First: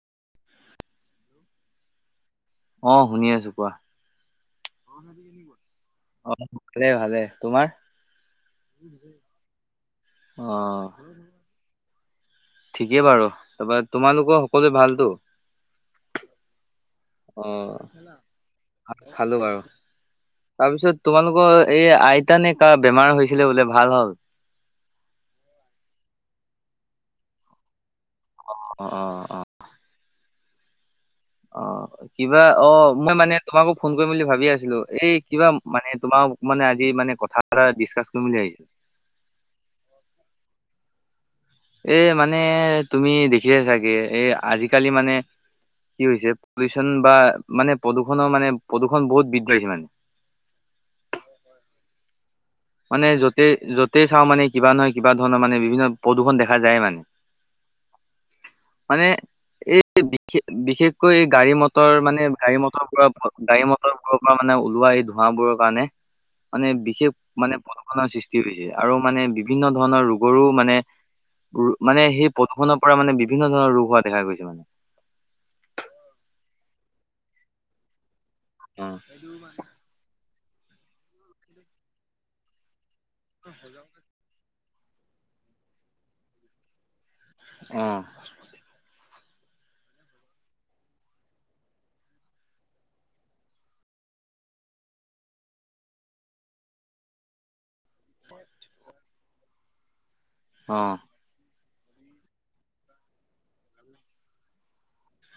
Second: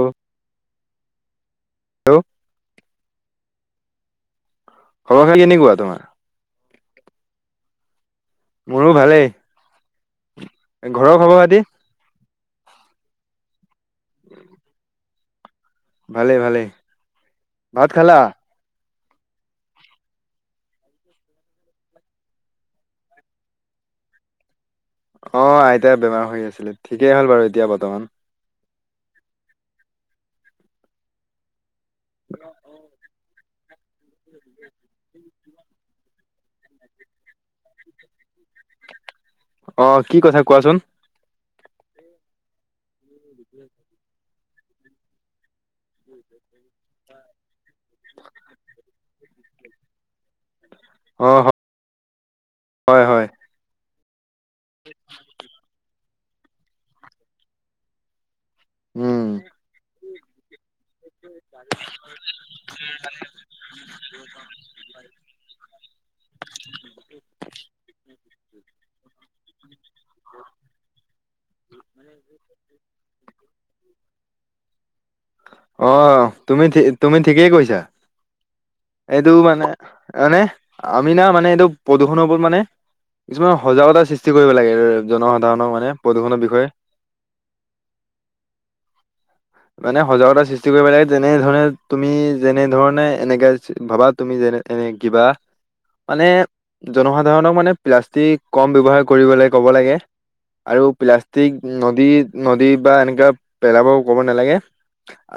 অ'। অ' শুনি আছোঁ কোৱা। খবৰ-খাতি কেনেকুৱা তোমাৰ? ভালেই ভালেই, তোমাৰ? মোৰো ভালেই অ ঘৰৰ খবৰ-খাতি? ঠিকেই বাৰু। তাৰপৰা তোমালোকৰ সকলোৰে ভালতো? ভালে ভালেই। অ ভাত খালা? খালো বাৰু। তাৰপিছত তোমালোকৰ এই আইতানে কাৰ বেমাৰ হৈছিলে বোলে, ভাল হ'ল? অ' আইতাই। বেমাৰ হৈ আছিলে, ঠিকেই হ'ল বাৰু এতিয়া বৰ্তমান। অ' অ' অ'। অ' কিবা অ মই মানে। তোমাকো ফোন কৰিম বুলি ভাবি আছিলো, এই কিবা মানে তোমাক মানে আজি মানে কথা এটা ডিছকাছ কৰিম বুলি ভাবিছিলোঁ। অ' কি কথা কোৱাচোন। এ মানে তুমি দেখিছা চাগে এ আজিকালি মানে কি হৈছে? পলিউচন বা মানে প্ৰদূষণৰ মানে প্ৰদূষণ বহুত বৃদ্ধি পাইছে মানে। অ [unintelligible] হয় মানে হয়। য'তেই-য'তেই চাওঁ মানে, কিবা নহয় কিবা ধৰণৰ মানে বিভিন্ন। প্ৰদূষণ দেখা যায় মানে। মানে উম, এই বিশেষ, বিশেষকৈ এই গাড়ী-মটৰ মানে গাড়ী-মটৰ, গাড়ী মটৰবোৰৰ পৰা মানে। ওলোৱা এই ধোঁৱাবোৰৰ কাৰণে। মানে বিশেষ মানে প্ৰদূষণৰ সৃষ্টি হৈছে। আৰু মানে বিভিন্ন ধৰণৰ ৰোগৰো মানে। মানে সেই পথখনৰ পৰা মানে বিভিন্ন ধৰণৰ ৰোগ হোৱা দেখা গৈছে মানে। অ' তুমি তুমি ঠিকেই কৈছা। অ', এইটো মানে, মানে আমি না মানে এইটো প্ৰদূষণৰ ওপৰত মানে। কিছুমান সজাগতা সৃষ্টি কৰিব লাগে। জনসাধাৰণক মানে প্ৰদূষণৰ বিষয়ে অ'। মানে সজাগতা সৃষ্টি কৰিব লাগে, যেনেধৰণে তুমি যেনেধৰণে এনেকে ভাবা তুমি যে। এ এনে কিবা। মানে জনসাধাৰণক মানে, প্লাষ্টিক কম ব্যৱহাৰ কৰিবলৈ ক'ব লাগে। আৰু অ', প্লাষ্টিক নদী-নদী বা এনেকুৱা পেলাব ক'ব নালাগে।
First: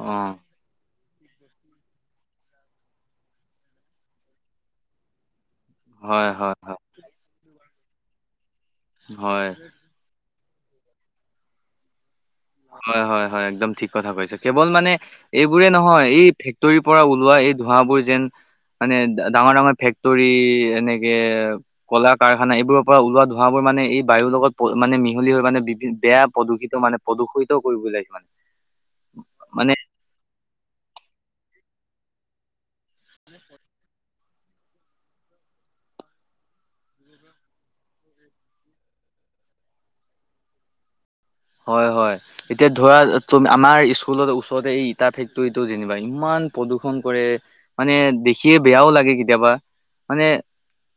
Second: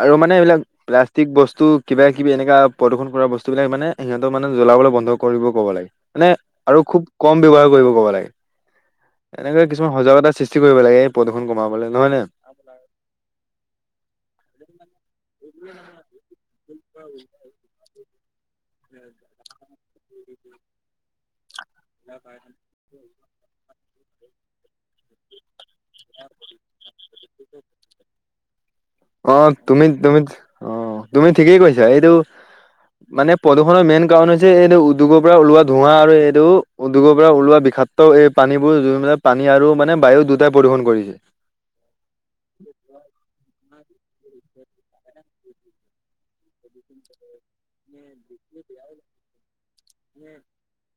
আৰু মানে অ', এইবিলাক প্লাষ্টিক। বস্তু কিবাকিবি এনেকুৱা প্ৰদূষণ কৰা বস্তুবিলাক মানে, সিহঁতৰ মানে জ্বলাবলৈ বন্ধ কৰিব। হয়, হয়, হয়, আৰু খুব কম ব্যৱহাৰ কৰিব ক'ব লাগে। হয়। এনেকে কিছুমান সজাগতা সৃষ্টি কৰিব লাগে। এই প্ৰদূষণ কমাবলৈ নহয় নে? হয় হয় হয়। একদম ঠিক কথা কৈছে। কেৱল মানে এইবোৰে নহয়, এই ফেক্টৰীৰ পৰা ওলোৱা এই ধোঁৱাবোৰ যেন। মানে ডাঙৰ-ডাঙৰ ফেক্টৰী, এনেকে কলা-কাৰখানা, এইবোৰৰ পৰা ওলোৱা ধোৱাবোৰ মানে এই বায়ুৰ লগত মানে মিহলি হৈ মানে। বেয়া প্ৰদূষিত মানে, প্ৰদূষিত কৰিবলৈ লাগিছে মানে অ' মানে তুমি তুমি, অ' তুমি ঠিকেই কৈছা। এইটো মানে প্ৰদূষণৰ মেইন কাৰণ হৈছে এইটো উদ্যোগৰ পৰা ওলোৱা ধোঁৱা আৰু এইটো উদ্যোগৰ পৰা ওলোৱা বেক্ট খাতো, এই পানীবোৰ জুই মেলাই পানী আৰু মানে বায়ু দুটাই প্ৰদূষণ কৰিছে। হয়-হয়, এতিয়া ধৰা তুমি আমাৰ স্কুলত ওচৰতে এই ইটা ফেক্টৰীটো যেনিবা ইমান প্ৰদূৰষণ কৰে, মানে দেখিয়ে বেয়াও লাগে। কেতিয়াবা, মানে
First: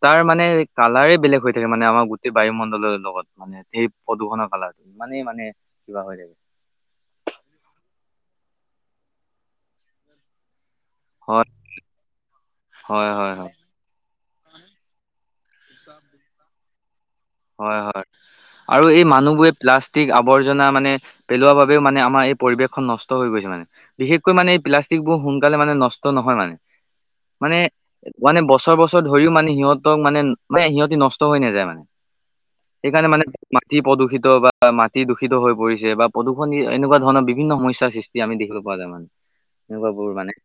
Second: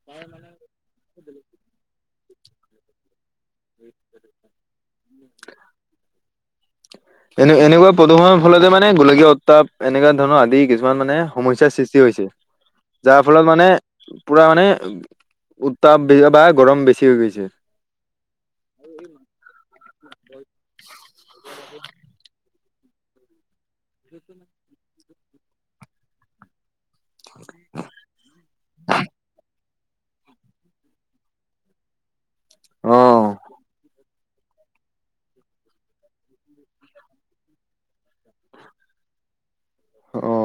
তাৰ মানে কালাৰে বেলেগ হৈ থাকে, মানে আমাৰ সেই বায়ুমণ্ডলৰ লগত, মানে সেই প্ৰদূষণৰ কালাৰটো, ইমানে মানে কিবা হৈ থাকে। এনে, এনেকুৱা প্ৰদূষণৰ ফলতে মানে গোলকীয়া উত্তাপ, এনেকুৱা ধৰণৰ আদি কিছুমান। কিছুমান মানে হয় সমস্যাৰ সৃষ্টি হৈছে, হয় যাৰ হয় ফলত হয় মানে পুৰা মানে উত্তাপ বেগ বা গৰম বেছি। হৈ গৈছে হয়-হয়, আৰু এই মানুহবোৰে প্লাষ্টিক আৱৰ্জনা মানে পেলোৱা বাবেও মানে আমাৰ এই পৰিৱেশখন নষ্ট হৈ গৈছে মানে, বিশেষকৈ মানে এই প্লাষ্টিক বোৰ সোনকালে মানে নষ্ট নহয় মানে-মানে- মানে বছৰ-বছৰ ধৰিও মানে সিহঁত মানে-মানে সিহঁতি নষ্ট হৈ নাযায় মানে। অ সেইকাৰণে মানে মাটি প্ৰদূষিত। বা মাটি দূষিত হৈ পৰিছে বা প্ৰদূষণি এনেকুৱা ধৰণৰ বিভিন্ন সমস্যাৰ সৃষ্টি আমি দেখিব পোৱা যায় মানে। এনেকুৱা বোৰ অ মানে।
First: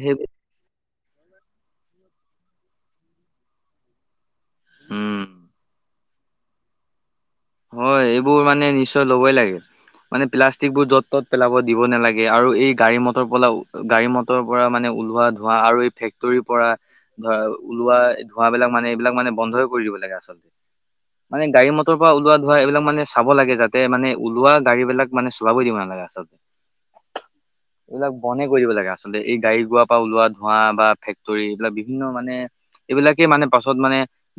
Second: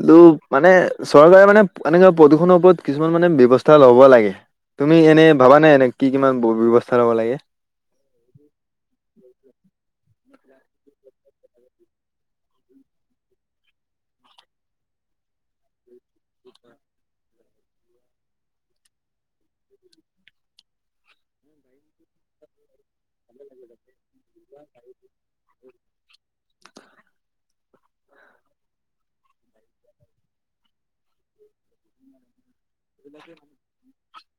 কিন্তু, সেই মানে চৰকাৰে মানে এনেকা প্ৰদূষণৰ ওপৰত কিছুমান মানে ব্যৱস্থা ল'ব লাগে। তুমি এনেই উম, ভাবা নে, এনে কি কিমান ব্যৱস্থা ল'ব লাগে? হয়, এইবোৰ মানে নিশ্চয় ল'বই লাগে। মানে প্লাষ্টিকবোৰ য'ত-ত'ত পেলাব দিব নালাগে। আৰু এই গাড়ী-মটৰ পৰাও, গাড়ী-মটৰ পৰা মানে ওলোৱা [unintelligible] ধোৱা আৰু এই ফেক্টৰীৰ পৰা [inaudible] ধোৱা ওলোৱা, ধোঁৱাবিলাক মানে এইবিলাক মানে বন্ধই কৰি দিব লাগে আচলতে, [inaudible] মানে গাড়ী মটৰ [unintelligible] [unintelligible] ওলোৱা ধোৱা, এইবিলাক মানে চাব লাগে যাতে মানে ওলোৱা গাড়ীবিলাক মানে চলাব দিব নালাগে আচলতে। [inaudible] এইবিলাক বনে কৰি দিব লাগে আচলতে, এই গাড়ী-ঘোঁৰা পৰা ওলোৱা ধোঁৱা বা ফেক্টৰী এইবিলাক বিভিন্ন মানে [inaudible] এইবিলাকে মানে, পাছত মানে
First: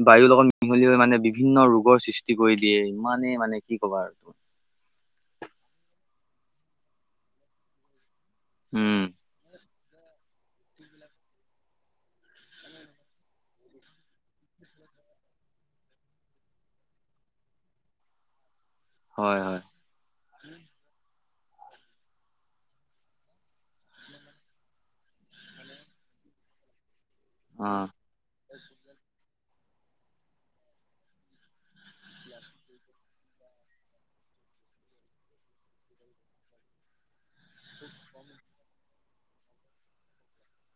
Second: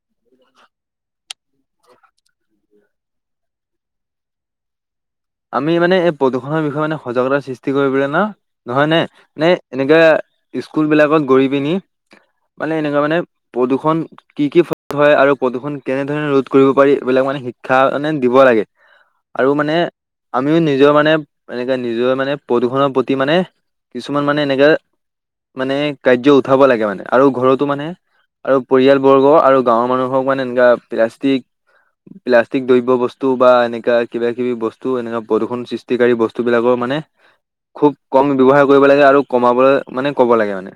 বায়ুৰ লগত মিহলি হৈ মানে বিভিন্ন ৰোগৰ সৃষ্টি [unintelligible] সৃষ্টি কৰি দিয়ে। ইমানেই মানে কি ক'বা আৰু আমি মানে এই প্ৰদূষণৰ বিষয়ে মানে সজাগতা সৃষ্টি কৰিবলৈ ন, নহয় নে, উম নে এনেকা স্কুল বিলাকত গৈ পিনি মানে, এনেকুৱা মানে প্ৰদূৰ্ষণ কি কি ফলত হয় আৰু প্ৰদূৰ্ষণ কেনেধৰণে ৰোধ কৰিব পাৰি এইবিলাক মানে শিক্ষা মানে দিব লাগে, হয় আৰু হয় মানে আমিও নিজৰ মানে [unintelligible] মানে এনেকা নিজৰ মানে প্ৰদূষণৰ প্ৰতি মানে কিছুমান মানে এনেকে মানে কাৰ্য উঠাব লাগে মানে, আৰু ঘৰতো অ মানে আৰু পৰিয়াল বৰ্গ আৰু গাঁৱৰ মানুহক মানে এনেকুৱা প্লাষ্টিক প্লাষ্টিক দ্ৰব্য বস্তু বা এনেকা কিবা কিবি বস্তু [unintelligible] এনে প্ৰদূষণ সৃষ্টিকাৰী বস্তুবিলাকৰ মানে খুব কম ব্যৱহাৰ কৰিব লাগে আৰু কমাবলৈ মানে ক'ব লাগে মানে,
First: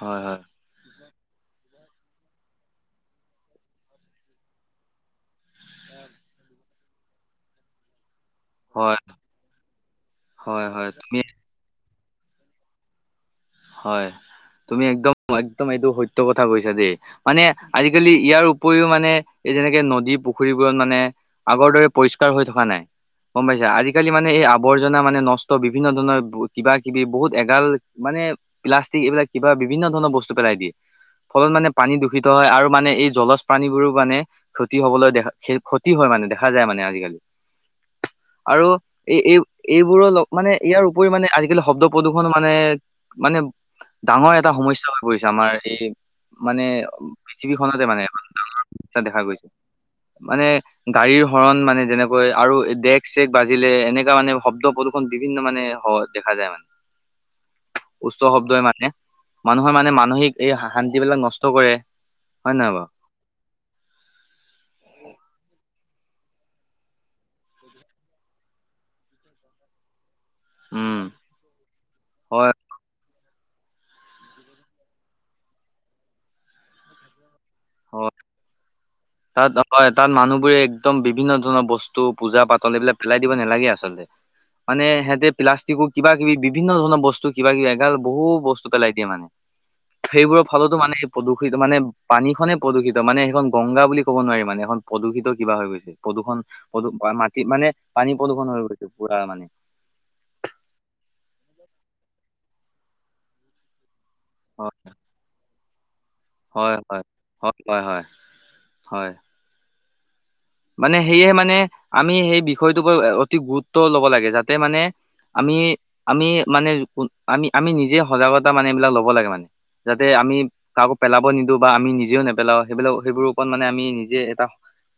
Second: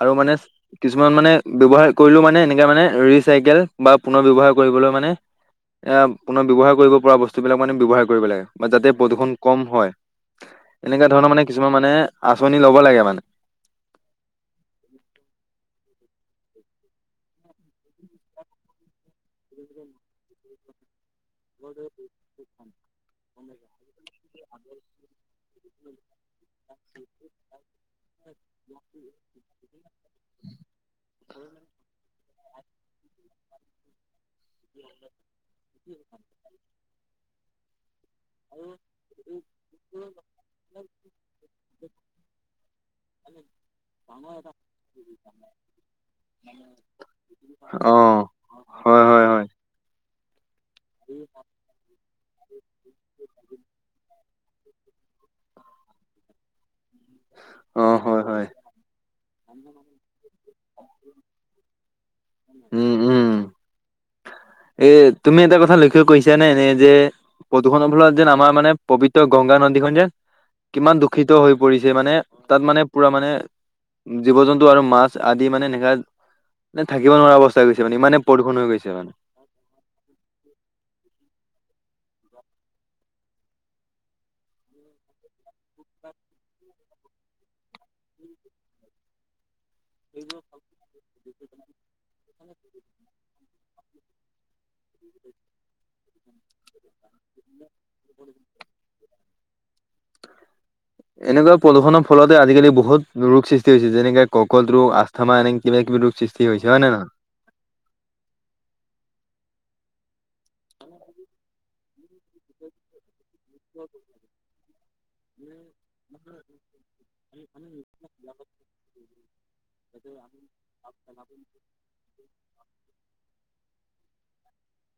আৰু মানে হয় কি কিছুমান মানে ব্যৱহাৰ কৰিলেও মানে এনেকা মানে ৰিচাইকেল বা পুনৰ ব্যৱহাৰ কৰিবলৈ মানে এ পুনৰ ব্যৱহাৰ কৰিব পৰা বস্তু বিলাক মানে ব্যৱহাৰ কৰিব লাগে। বা যাতে হয় প্ৰদূষণ কম হয়। হয় হয় এনেকা তুমি ধৰণৰ মানে, কিছুমান মানে আঁচনি ল'ব লাগে মানে [unintelligible] হয়, তুমি একদম-একদম এইটো সত্য কথা কৈছা দেই, মানে আজিকালি ইয়াৰ উপৰিও মানে এই যেনেকে নদী পুখুৰীবোৰত মানে আগৰ দৰে পৰিষ্কাৰ হৈ থকা নাই। গম পাইছা, আজিকালি মানে এই আৱৰ্জনা মানে নষ্ট বিভিন্ন ধৰণৰ কিবা-কিবি বহুত এগাল মানে প্লাষ্টিক এইবিলাক কিবা বিভিন্ন ধৰণৰ বস্তু পেলাই দিয়ে, ফলত মানে পানী দূষিত হয় আৰু মানে এই জলজ প্ৰাানীবোৰো মানে ক্ষতি হবলৈ দেখা ক্ষতি হয় মানে, দেখা যায় মানে আজিকালি। আৰু এই-এই-এইবোৰৰ লগ মানে ইয়াৰ উপৰি মানে আজিকালি শব্দ প্ৰদূৰ্ষন মানে মানে ডাঙৰ এটা সমস্যা হৈ পৰিছে আমাৰ এই মানে পৃথিৱীখনতে মানে অ', এটা ডাঙৰ সমস্যা হয়, দেখা হয়, হয়, গৈছে। মানে গাড়ীৰ হৰণ মানে যেনেকৈ আৰু ডেক-চেক বাজিলে এনেকা মানে শব্দ প্ৰদূষণ বিভিন্ন মানে হয়‌ দেখা যায় মানে অ', উচ্চ হয়, হয়, শব্দই মানে - মানুহৰ মানে মানসিক এই শান্তিবিলাক নষ্ট কৰে হয় নে নহয় বাৰু? এ তুমি এটা কথা লক্ষ্য কৰিছা নে এনে যে প্ৰদূষণৰ ফলত যেন আমাৰ মানে পবিত্ৰ গংগা নদীখনন যে- কিমান উম দূষিত হৈ পৰিছে -মানে, হয় তাত মানে, পুৰা মানে- জীৱ জন্তু আৰু মাছ আদি মানে এনেকা থাকিব নোৱাৰা অৱস্থা। তাৰপিছত মানে হয় ইমানে প্ৰদূৰ্ষণ হৈ গৈছে, মানে তাত হয় তাত মানুহবোৰে একদম বিভিন্ন ধৰণৰ বস্তু বস্তু পূজা পাতল এইবিলাক পেলাই দিব নালাগে আচলতে মানে সিহঁতে প্লাষ্টিকো কিবা- কিবি বিভিন্ন ধৰণৰ বস্তু কিবা- কিবি এগাল বহু বস্তু পেলাই দিয়ে মানে সেইবোৰৰ ফলতো মানে প্ৰদূষিত মানে পানী প্ৰদূষিত মানে সেইখন গংগা বুলি ক'ব নোৱাৰি মানে এখন প্ৰদূষিত কিবা হৈ গৈছে প্ৰদূষণ প্ৰদূষ মাটি মানে পানী প্ৰদূষণ হৈ গৈছে পুৰা মানে। এনেকুৱা প্ৰদূষণৰ ফলতে আজিকালি বহুত ৰোগ সৃষ্টি হৈছে যেনেকে হয় কৰ্কট ৰোগ আস্থামা এনে কিবা কিবি ৰোগ, সৃষ্টি হৈছে হয় নে হয় নহয় হয় হয় হয়। মানে সেয়েহে মানে আমি সেই বিষয়টোক অতি গুৰুত্ব লব লাগে যাতে মানে আমি, আমি, মানে আমি, আমি নিজে সজাগতা মানে, এইবিলাক লব লাগে। মানে যাতে আমি কাকো পেলাব নিদিওঁ বা আমি নিজেও নেপেলাও সেইবিলাক সেইবোৰ ও মানে আমি নিজে এটা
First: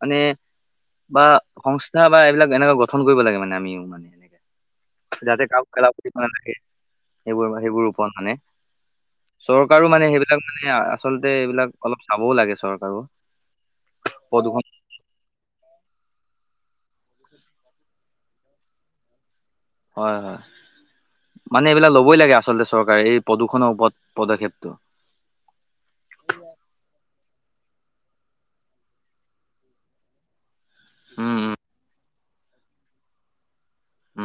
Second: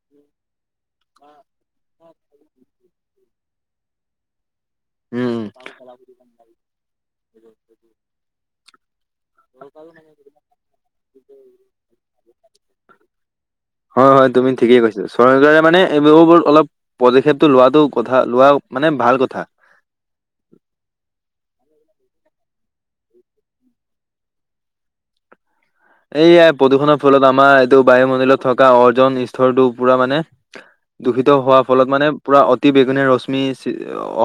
মানে। বা সংস্থা বা এইবিলাক এনেকুৱা গঠন কৰিব লাগে মানে আমিও মানে এনেকে উম যাতে কাম খেলা [unintelligible] সেইবোৰ-সেইবোৰ ওপৰত মানে চৰকাৰো মানে সেইবিলাক মানে আচলতে এইবিলাক অলপ চাবও লাগে চৰকাৰো হয় হয় তুমি প্ৰদূষণ ঠিকেই কৈছা। চৰকাৰে মানে এইবোৰত অলপ পদক্ষেপটো লোৱাটো কথা লোৱা মানে ভাল কথা। হয় হয়। মানে এইবিলাক ল'বই লাগে আচলতে চৰকাৰে এই প্ৰদূষণৰ ওপৰত পদক্ষেপটো। এইয়াই প্ৰদূষণৰ ফলত আমাৰ এইটো বায়ুমণ্ডলত থকা অৰ্জন স্তৰটো পুৰা মানে। দূষিত উম উম হোৱাৰ ফলত মানে পুৰা অতি বেঙুনীয়া ৰশ্মি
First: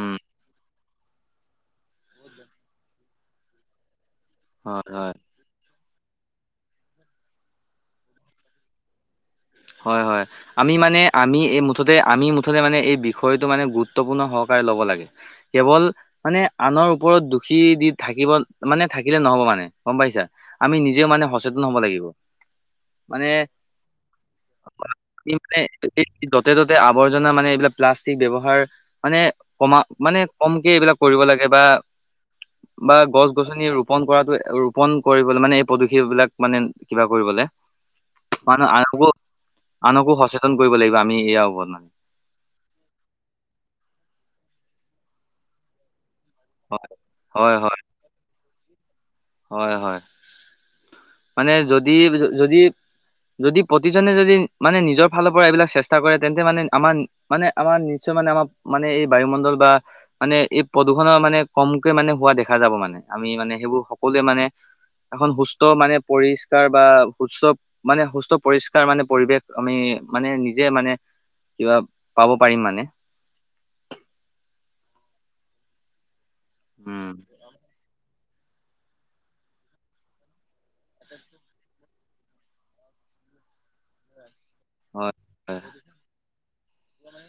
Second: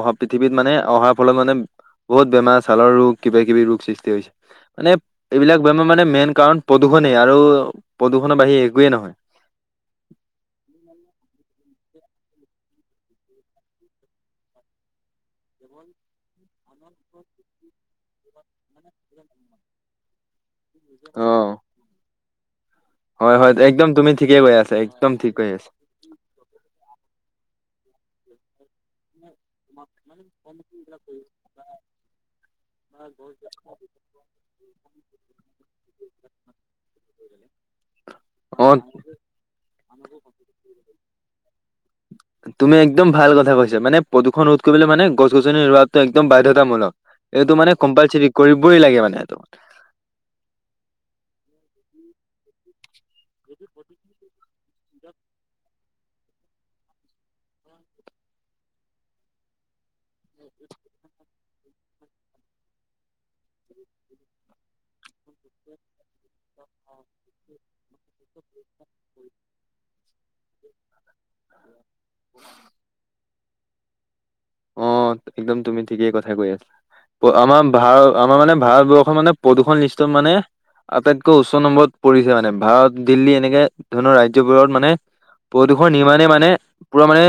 অহা পৃথিৱীত মানে অহা, সফল মানে [unintelligible] বহুত বেমাৰ ছালৰ ৰোগ কিবা-কিবি ৰোগ সৃষ্টি হৈছে হয় মানে হয় এইবিলাক বেমাৰ মানে মেইন কাৰণ প্ৰদূষণে আৰু প্ৰদূষণৰ বাহিৰে একোৱে নহয়। হয় হয় আমি মানে আমি এই আমি মুঠতে মানে এই বিষয়টো মানে গুৰুত্বপূৰ্ণ সহকাৰে ল'ব লাগে। কেৱল মানে আনৰ ওপৰত দুখী দি থাকিব মানে থাকিলে নহব মানে গম পাইছা। আমি নিজেও মানে অ সেচেতন হ'ব লাগিব। মানে হয় হয় একদম তুমি ঠিক ঠিকে কৈ আছা একদম কৈ মানে আছা এই যতে ততে আৱৰ্জনা মানে এইবিলাক প্লাছ ব্যৱহাৰ মানে কমা, মানে কমকে এইবিলাক কৰিব লাগে বা বা গছ-গছনি ৰোপন কৰাটো ৰোপন কৰিবলে মানে এই পদূষিবিলাক মানে কিবা কৰিবলে মানুহ অ আগ্ৰহ ইয়াৰ ওপৰত মানে তুমি একদম ভাল কথা কৈছা মানে। প্ৰদূষণ ৰোধ কৰিবলে মানে গছ গছনিৰ ৰোৱাতো একদম বাধ্যতামূলক এইটো হয় হয় মানে হয় কম্পালচৰি কৰিবই লাগে মানে। এইটো হ'য়, হ'য়, মানে যদি যদি যদি প্ৰতিজনে যদি মানে নিজৰ ফালৰ পৰা এইবিলাক চেষ্টা কৰে তেন্তে মানে আমাৰ মানে আমাৰ নিশ্চয় মানে আমাৰ মানে এই বায়ুমণ্ডল। মানে এই প্ৰদূষণৰ মানে কমকে মানে হোৱা দেখা যাব মানে আমি মানে সেইবোৰ কলে মানে এখন সুস্থ মানে পৰিষ্কাৰ বা সুস্থ মানে সুস্থ পৰিষ্কাৰ মানে পৰিৱেশ আমি মানে নিজে মানে কিবা পাব পাৰিম মানে অ একদম তুমি ঠিকেই কথা কৈ আছা উম আমাৰ ভা ত আমাৰ মানে ভাৰতবৰ্ষৰ মানে প্ৰদূষণ লিষ্ট মানে আটাইতকৈ উচ্চ নম্বৰত। পৰিছে মানে ভাৰত দিল্লী এনেকে ধৰণৰ ৰাজ্য ত মানে হয় প্ৰদূষণ নিণে মানে পুৰা মানে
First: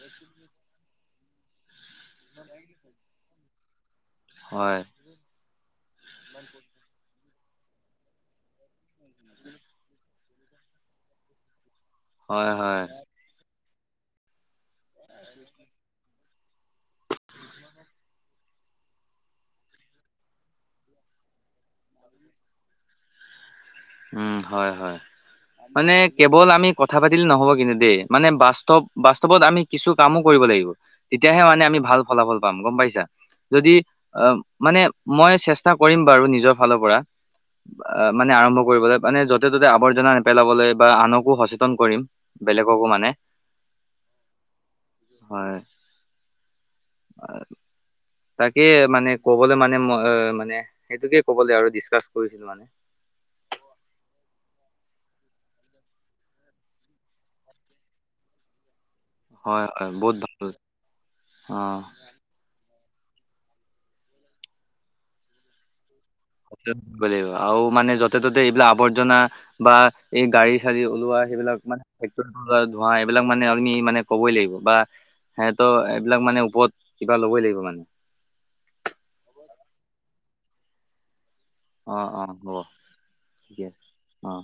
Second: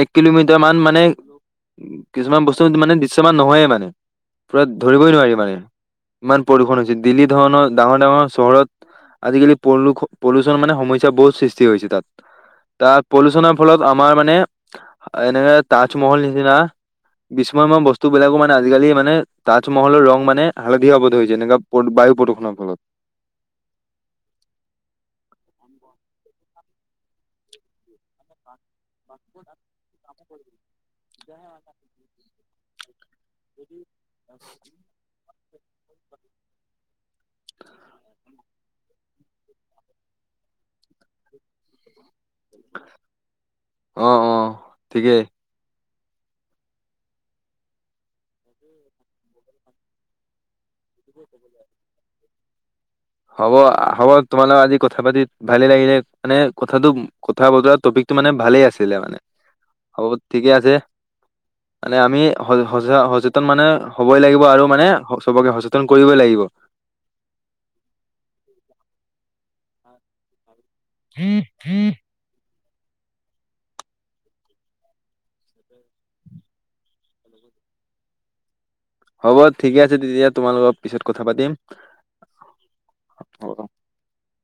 এক কিলোমিটাৰ মান মানে মানে উ কিছুমান বস্তু মানে দৃশ্যমান নহয়ে মানে। পুৰা হয় হয় ধৰিবই নোৱাৰি মানে ইমান প্ৰদূষণ হৈছে দিল্লীত ধৰণৰ ডাঙৰ-ডাঙৰ চহৰত আজিকালি পুলো-পুলোচন মানে সমস্যা বহুত সৃষ্টি হৈছে হয় হয় তাত-তাত পলুচনৰ ফলত আমাৰ মানে এনেকে তাজমহল নিছিনা বিস্ময়ময় বস্তুবিলাকো মানে আজিকালি মানে তাজমহলৰ ৰং মানে হালধীয়া হব ধৰিছে এনে বায়ু প্ৰদূষণৰ ফলত উম হয় হয়। মানে, কেৱল আমি কথা পাতিলে নহব কিন্তু দেই, মানে বাস্তৱ বাস্তৱত আমি কিছু কামো কৰিব লাগিব তেতিয়াহে মানে আমি ভাল ফলাফল পাম গম পাইছা। যদি অঁ, মানে মই চেষ্ট চেষ্টা কৰিম বাৰু নিজৰ ফালৰ পৰা মানে আৰ কৰিবলৈ মানে য'তে ত'তে আৱৰ্জনা নেপেলাবলৈ বা আনকো সচেতন কৰিম বেলেগকো মানে অ', অ', ঠিকেই। হয়। তাকে মানে কবলৈ মানে ম মানে। সেইটোকে ক'ব লাগ আৰু ডিচকাচ কৰিছিলো মানে। হ'ব হ'ব তোমালোক আজি কথা পাতি ভালে লাগিলে মানে কথাটো কথা বতৰা টপিকটো মানে। ভালেই আছিলে মানে, হয় হয় হব বহুত ভাল ঠিকে আছে অ'। মানে আমি। সচেতন মানে হ'বই লাগিব আৰু মানে সবকে সচেতন। কৰিবই লাগিব। স কৰিব লাগিব আৰু মানে য'তে ত'তে এইবিলাক আৱৰ্জনা বা এই গাড়ী ৰি ওলোৱা সবিলাক মানে ধোৱা এইবিলাক মানে আমি মানে ক'বই লাগিব বা। স তো এইবিলাক মানে ওপৰত কিবা ল'বই লাগিব মানে। হ'ব ঠিকে আছে তেতিয়া তোমালত পিছত কথা পাতিম। অঁ অঁ হ'ব হ'ব। ঠিকে আছে অঁ।